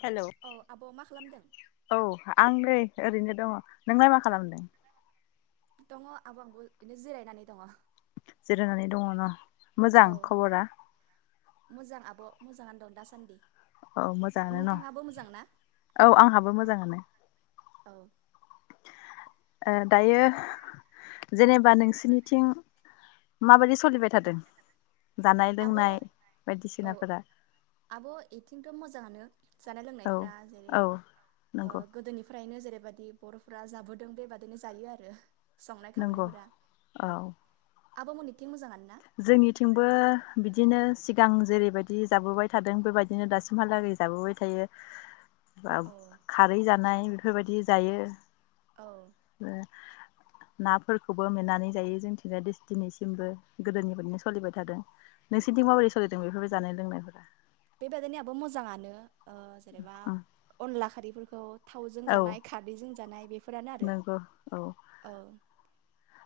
हेल' औ आब' मा खालामदों औ आं नै ओरैनो दङ नोंलाय मा खालामदों? दङ आब' आंबो बिदिनो जिरायनानै दङ। जिरायनानै दङ न' औ मोजां खबरा? मोजां आब' मोजाङानो दं दासान्दि। औ मोजाङानो न' नोंथाङाबो मोजां ना औ आंहाबो मोजाङानो। औ। ओ दायो जेनेबा नोंसिनिथिं माबायदि सोलिबाय थादों? जानाय आब' लोंनाय औ बायदिसिनाफोरा आब' एथिंथ' मोजाङानो जानाय- औ लोंनायफ्रा जेरै औ नंगौ गोदोनिफ्रायनो जेरै- बेबायदि बर'फोरा जाबोदों बेबायदिनो जायो आरो। संनाय नंगौ खावनायफोरा औ। आब' मोननिथिं मोजाङानो? ना जोंनिथिंबो बिदिनो सिगां जेरैबायदि जाबोबाय थादों बेबायदिनो दासिमहालागै जाबोबाय थायो। बा औ खारै जानाय बेफोरबायदि जायो। औ। ओ नाफोरखौबो मेनानै जायो जोंथिंजाय दिनैसिमबो गोदोनिफ्रायनो सोलिबाय थादों। औ नोंसोरनिथिं माबोरै सोलिदों बेफोर बायदि जानाय-लोंनायफोरा? बेबायदिनो आब' मोजाङानो ओ जेनेबा अनला खारैफोरखौ' थावजों औ जानाय खारैजों जानाय बेफोरानो आरो नंगौ औ। औ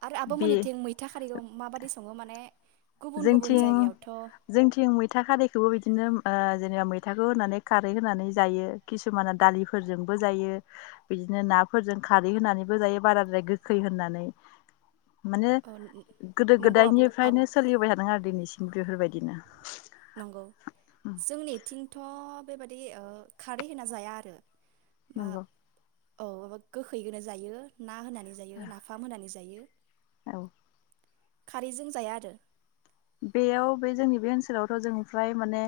आरो आब' बे मोननिथिं मैथा खारि माबादि सङो माने गुबुन गुबुन जोंथिं, जायगायावथ' जोंथिं मैथा खारैखौबो बिदिनो ओ जेनेबा मैथाखौ होनानै खारै होनानै जायो। किसुमाना दालिफोरजोंबो जायो बिदिनो नाफोरजों खारै होनानैबो जायो। बाराद्राय गोखै होनानै माने ओ नंगौ आब' आब' गोदो-गोदायनिफ्रायनो थादों आरो दिनैसिम बेफोरबायदिनो। नंगौ जोंनिथिंथ' बेबायदि ओ खारै होना जाया आरो। मा नंगौ। औ माबा गोखैखौनो जायो ना होनानै जायो, नाफाम होनानै जायो। [inaudible] औ। खारैजों जाया आरो? बेयाव बे जोंनि बे ओनसोलावथ' जों फ्राय माने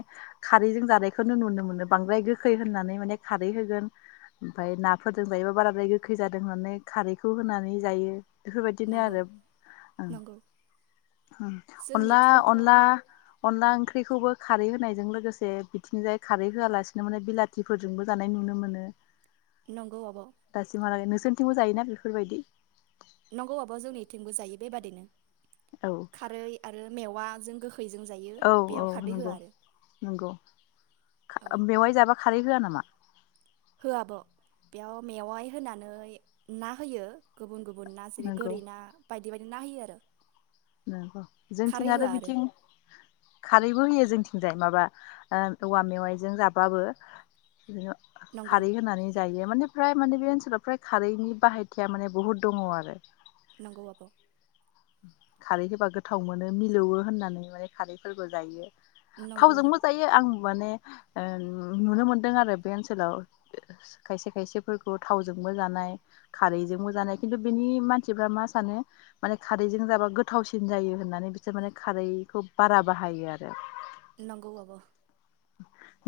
खारैजों जानायखौनो नुनो मोनो। बांद्राय गोखै होननानै माने खारै होगोन, ओमफ्राय नाफोरजों जायोबा बाराद्राय गोखै जादों होननानै खारैखौ होनानै जायो। बेफोरबायदिनो नंगौ आरो। नंगौ अनला जोंनिथिंथ' अनला अनला ओंख्रिखौबो खारै होनायजों लोगोसे बिथिंजाय खारै होआलासिनो माने बिलाथिफोरजोंबो जानाय नुनो मोनो। नंगौ आब'। सोरथिंबो जायो ना बेफोरबायदि नंगौ आब'। जोंनिथिंबो जायो बेबादिनो। औ खारै आरो मेवा जों गो खैजों जायो। औ औ बेयाव खारदै होआ आरो औ खा मेवाय जाबा खारै होआ नामा? होआ आब'। बेयाव मेवाइ होनानै ना होयो गुबुन गु बुन ना जेरै नंगौ गोरै ना बाय दि ना होयो आरो नंगौ। खारै जोंथिं आरो होआ बिथिं खारैबो होयो। जोंथिंजाय माबा ओ औवा मेवाइजों जाबाबो बिदिनो नंगौ खारै होनानै जायो। माने फ्राय माने बे ओनसोलाव फ्राय खारैनि बाहायथिया माने बहुत दङ' आरो नंगौ आब'। खारै होबा गोथाव मोनो मिलौवो होननानै माने खारैफोरबो जायो। नंगौ थावजोंबो जायो। आं माने ओ नुनो मोनदों आरो बे ओनसोलाव। खायसे खायसेफोरखौ थावजोंबो जानाय खारैजोंबो जानाय खिन्थु बेनि मानसिफ्रा मा सानो? माने खारैजों जाबा गोथावसिन जायो होननानै बिसोर माने खारैखौ बारा बाहायो आरो नंगौ आब'।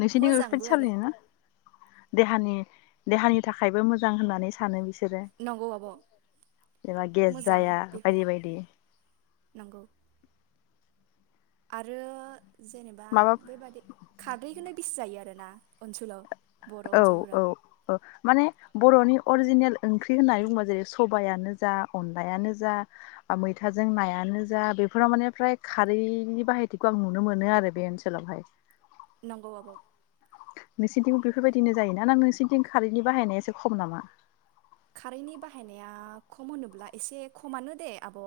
नोंसिनिथिं बेफोर मोजांबो बादि आरो सोलियो ना? देहानि देहानि थाखायबो मोजां होननानै सानो बि सोरो। नंगौ आब' जेनेबा गेस मोजां जाया बेफोरो बायदि बायदि। नंगौ आरो जेनेबा माबा बेबादि खारदैखोनो [unintelligible] जायो आरो ना ओनसोलाव बर' औ औ ओनसोलफोराव ओ माने बर'नि अरिजिनेल ओंख्रि होननानै बुंङोब्ला जेरै सबायानो जा अनलायानो जा मैथाजों नायानो जा बेफोराव माने फ्राय खारैनि बाहायथिखौ आं नुनो मोनो आरो बे ओनसोलावहाय। नंगौ आब'। नोंसोरनिथिंबो बेफोरबायदिनो जायोना ना नोंसोरनिथिं खारैनि बाहायनाया एसे खम नामा? खारैनि बाहायनाया खम होनोब्ला एसे खमानो दे आब'।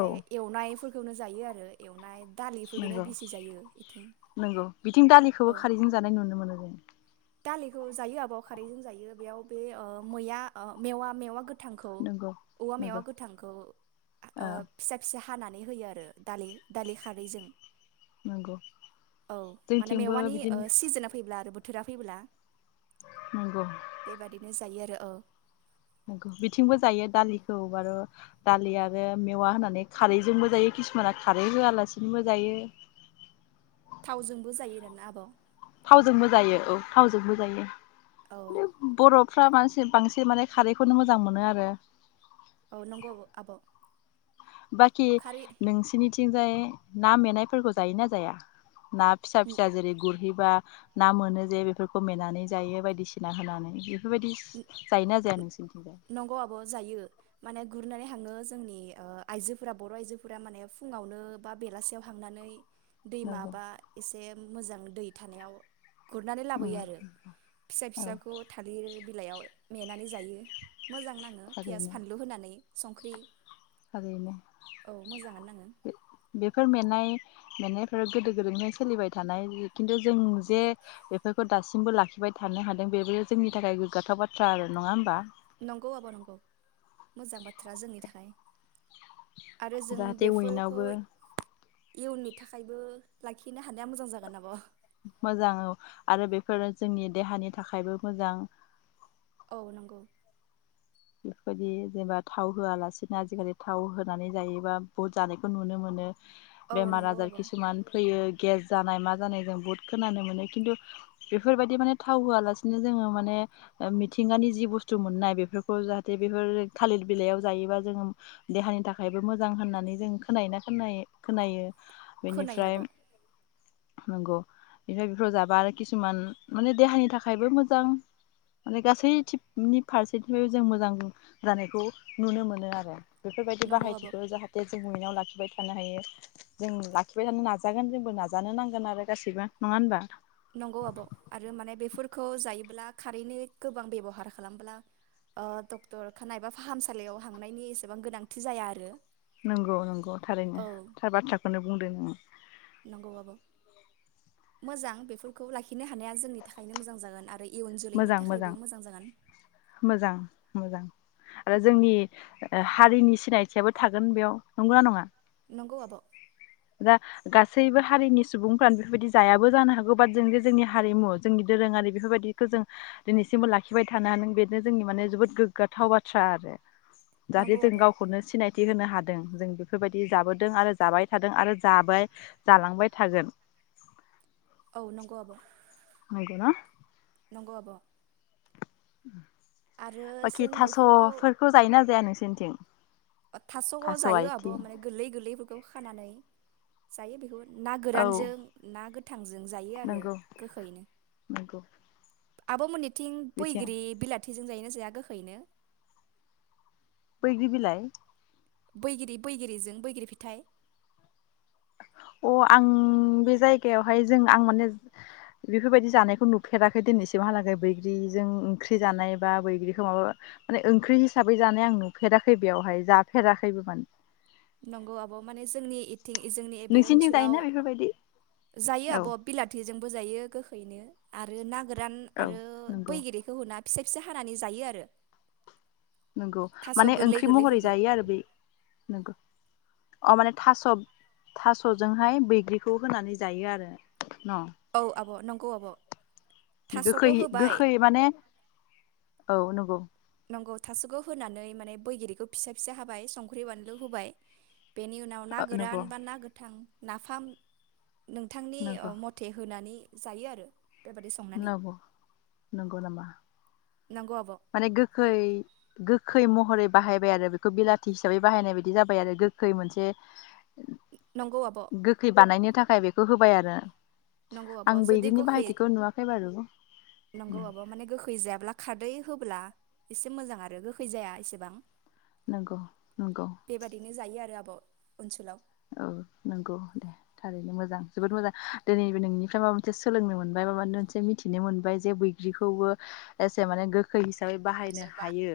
औ एवनायफोरखौनो जायो आरो एवनाय दालिफोरखौनो नंगौ बेसि जायो इथिं नंगौ बिथिं औ दालिखौबो खारैजों जानाय नुनो मोनो जों। दालिखौ जायो आब' खारैजों जायो बेयाव बे मैया मेवा मेवा थांखौ नंगौ औवा मेवा नंगौ गोथांखौ ओ फिसा फिसा हानानै होयो आरो दालि दालि खारैजों नंगौ औ माने जोंथिंबो मेवानि ओ बिदिनो सिजोना फैब्ला आरो फैबोला नंगौ बे बादिनो जायो आरो। ओ नोगौ बिथिंबो जायो दालिखौ बारो' दालि आरो मेवा होनानै खारैजोंबो जायो किसुमाना खारै होयालासिनोबो जायो। थावजोंबो जायो दाना आब' थावजोंबो जायो औ थावजोंबो जायो। औ फ्रा बांसि-बांसिन माने खारैखौनो मोजां मोनो आरो। औ नंगौ आब' बाखि खारै नोंसिनि थिंजाय ना मे‌ नायफोरखौ जायोना जाया? ना फिसा फिसा जेरै गुरहैबा ना मोनो जे बेफोरखौ मेनानै जायो बायदिसिना होनानै बेफोरबायदि जायोना जाया नोंसिनिथिं नंगौ आब' जायो माने गुरनानै हांङो जोंनि ओ आइजोफोरा बर' आइजोफोरा माने फुंङावनो बा बेलासियाव हांनानै दै नंगौ माबा एसे उम मोजां दै थानायाव गुरनानै उम लाबोयो आरो फिसा औ फिसाखौ थालिर बिलाइयाव मेना नै जायो। मोजां नांङो पियास फानलु होनानै संख्रि आरैनो औ मोजाङानो नाङो बेफोर मेंनाय मेंनायफोरा गोदो गोदायनिफ्राय सोलिबाय थानाय खिन्थु जों जे बेफोरखौ दासिमबो लाखिबाय थानो हादों बेबो जोंनि थाखाय गोग्गाथाव बाथ्रा आरो नंङा होमबा? नंगौ आब' नंगौ मोजां बाथ्रा जोंनि थाखाय। आरो जों जाहाथे बेफोरखौ उइनावबो इयुननि थाखायबो लाखिनो हानाया मोजां जागोन आब' मोजां औ आरो बेफोरो जोंनि देहानि थाखायबो मोजां गौ नंगौ। बेफोरबायदि जेनेबा थाव होआलासिनो आजिखालि थाव होनानै जायोबा बहुत जानायखौ नुनो मोनो। औ बेमार नंगौ आजार आब' खिसुमान फैयो गेस जानाय मा जानाय जों बुहुत खोनानो मोनो। खिन्थु बेफोरबायदि माने थाव होआलासिनो जोङो माने मिथिंगानि जि बुस्थु मोननाय बेफोर खौ जाहाथे बेफोर थालिर बिलाइयाव जायोबा जोङो देहानि थाखायबो मोजां होननानै जों खोनायो ना खोनायो खोनायो। खोनायो बेनिफ्राय आब' नंगौ बेनिफ्राय बेफोराव जाबा आरो किसुमान माने देहानि थाखायबो मोजां। माने गासै थिनि फारसे बे जों मोजां जानायखौ नुनो मोनो आरो। बेफोरबायदि नंगौ आब' बाहायथिखौ जाहाथे जों [unintelligible] लाखिबाय थानो हायो जों लाखिबाय थानो नाजागोन जोंबो नाजानो नांगोन आरो गासैबो नङा होबा? नंगौ आब'। आरो माने बेफोरखौ जायोब्ला खारैनि गोबां बेब'हार खालामब्ला डक्टरखानाय एबा फाहामसालियाव हांनायनि एसेबां गोनांथि जाया आरो। नंगौ नंगौ थारैनो औ थार बाथ्राखौनो बुंदो नोङो। नंगौ आब' मोजां बेफोरखौ लाखिनो हानाया जोंनि थाखायनो मोजां जागोन आ मोजां मोजां मोजां मोजां। आरो जोंनि हारिनि सिनायथियाबो थागोन बेयाव नंगौना नङा? नंगौ आब'। दा गासैबो हारिनि सुबुंफ्रानो बेफोरबायदि जायाबो जानो हागौ बाट जों जे जोंनि हारिमु जोंनि दोरोङारि बेफोरबायदिखौ जों दिनैसिमबो लाखिबाय थानो हादों बेनो जोंनि माने जोबोद गोग्गाथाव बाथ्रा आरो। जाहाथे नंगौ जों आब' गावखौनो सिनायथि होनो हादों जों बेफोरबायदि जाबोदों आरो जाबाय थादों आरो जाबाय जालांबाय थागोन। औ नंगौ आब'। नंगौ ना? नंगौ आब'। आरो जों बाखि बेफोरखौ थास'फोरखौ जायोना जाया नों सिनथिं? थास' जायो आब'। माने गोरलै गोरलैफोर खौ खानानै जायो। बेहुद ना औ गोरानजों, ना गोथांजों जायो आरो नंगौ गोखैयैनो। नंगौ आब'मोननि थिं बिथिं बैग्रि बिलाथि जों जायोनो जाया गोखैनो? बैग्रि बिलाइ बैग्रि बैग्रिजों बैग्रि फिथाइ। अ आं बे जायगायावहाय जों आं माने बेफोरबायदि जानायखौ नुफेराखै दिनैसिमहालागै बैग्रिजों ओंख्रि जानाय बा बैग्रिखौ माबा माने ओंख्रि हिसाबै जानाय आं नुफेराखै बेयावहाय जाफेराखैबो माने। नंगौ आब' माने जोंनि थिं जोंनि बे नोंसिनिथिं जायोना ओनसोलाव बेफोरबायदि जायो औ आब' बिलाथि जों। बोजायो गोखैनो आरो ना गोरान औ आरो नंगौ बैगिरिखौ होना फिसा फिसा हानानै जायो आरो। नंगौ थास' माने गोरलै ओंख्रि महरै गोरलैफोरखौ जायो आरो बे नंगौ। अ माने थास' थास'जोंहाय बैग्रिखौ होनानै जायो आरो न'। औ आब' नंगौ आब'। गोखै थास'खौ होबाय गोखै माने औ नं गौ। नंगौ थास'खौ होनानै माने बैगिरिखौ फिसा फिसा हाबाय संख्रि बानलु होबाय। बेनि उनाव ना ओ गोरान नंगौ बा ना गोथां नाफाम नोंथांनि ओ नंगौ मथे होनानै जायो आरो बेबादि संनानै नाब' नंगौ नामा। नंगौ आब' माने गोखै गो खै महरै बाहायबाय आरो बेखो बिलाथि हिसाबै बाहायनाय बायदि जाबाय आरो गोखै मोनसे नंगौ आब' गोखै बानायनो थाखाय बेखौ होबाय आरो। नंगौ आब' आं जुदि बैग्रिनि गोखै बाहायथिखौ नुवाखै बारु नंगौ उम आब' माने गोखै जायाब्ला खारदै होब्ला एसे मोजां आरो गोखै जाया एसेबां। नोंगौ नोंगौ। ब'। ओनसोलाव औ नंगौ दे थारैनो मोजां जोबोद मोजां। दोनैबो नोंनिफ्राय माबा मोनसे सोलोंनो मोनबाय माबा मोनसे मिथिनो मोनबाय जे बैग्रिखौबो एसे माने गोखै हिसाबै बाहायनो हायो।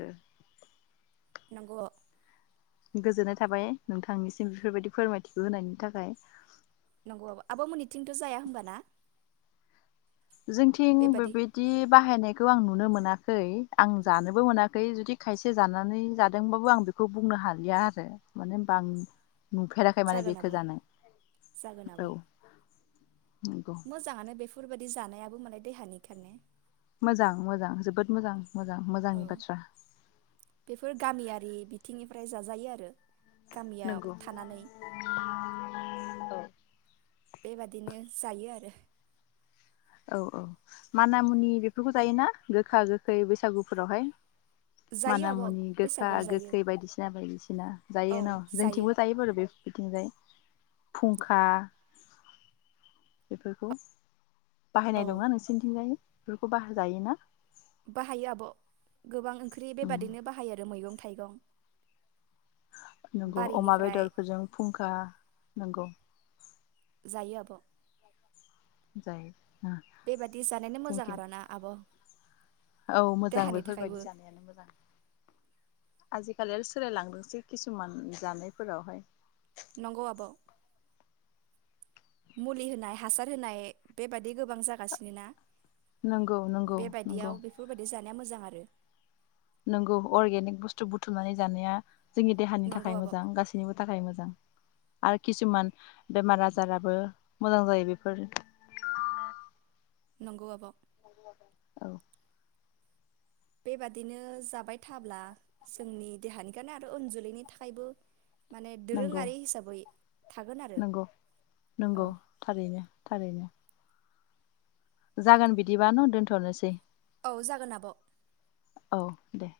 नंगौ गोजोननाय थाबाय नोंथांनिसिम बेफोरबायदि फोरमायथिखौ होनायनि थाखाय। नंगौ आब'। आब' मोननिथिंथ' जाया होमबा ना? जोंथिं बेबादि बेबायदि बाहायनाय खौ आं नुनो मोनाखै आं जानोबो मोनाखै जुदि खायसे जानानै जादोंबाबो आं बेखौ बुंनो हालिया आरो माने होनबा आं नुफेराखै माने जागोन बेखो आब' जानाय। जागोन आब' औ नोंगौ। दि जानायाबो मालाय देहानि खारनो मोजां मोजां जोबोद मोजां मोजां औ मोजांनि बाथ्रा। फ्राय जाजायो आरो। गामियाव नंगौ थानानै बेबादिनो जायो आरो। औ औ मानामुनि बेफोरखौ जायोना गोखा गोखै बैसागुफोरावहाय? जायो आब' मानामुनि गोखा बैसागोआव जायो गोखै बायदिसिना बायदिसिना जायो न? जोंथिंबो जायो बारु बे बिथिंजाय। फुंखा बेफोरखौ औ बाहायनाय दंना नोंसिनिथिंजाय? बेफोरखौ बाहाय जायोना बाहायो आब' गोबां ओंख्रि बेबादिनो बाहायो आरो मैगं थाइगं नंगौ अमा बारिनिफ्राय बेदरफोरजों फुंखा नंगौ जायो आब' जायो बेबादि जानायनो मोजां जोंथिं आरो ना आब' औ मोजां देहानि थाखायबो बेफोरबायदि जानायानो मोजां आजिखालि सोलायलांदोंसै किसुमान जानायफोरावहाय नंगौ आब' मुलि होनाय हासार होनाय बेबादि गोबां जागासिनो ना? नंगौ नंगौ बेबायदियाव नंगौ। बेफोरबायदि जानाया मोजां आरो नंगौ अर्गेनिक बुस्थु बुथुमनानै जानाया जोंनि देहानि नंगौ थाखाय आब' मोजां गासैनिबो थाखाय मोजां। आरो किसुमान बेमार आजाराबो मोजां जायो बेफोर नंगौ आब'। औ। बेबादिनो जाबाय थाब्ला जोंनि देहानि खारोनै आरो उन जोलैनि थाखायबो माने नंगौ दोरोङारि हिसाबै थागोन आरो नंगौ औ नंगौ थारैनो थारैनो। जागोन बिदिबा न' दोनथ'नोसै। औ जागोन आब'। औ दे।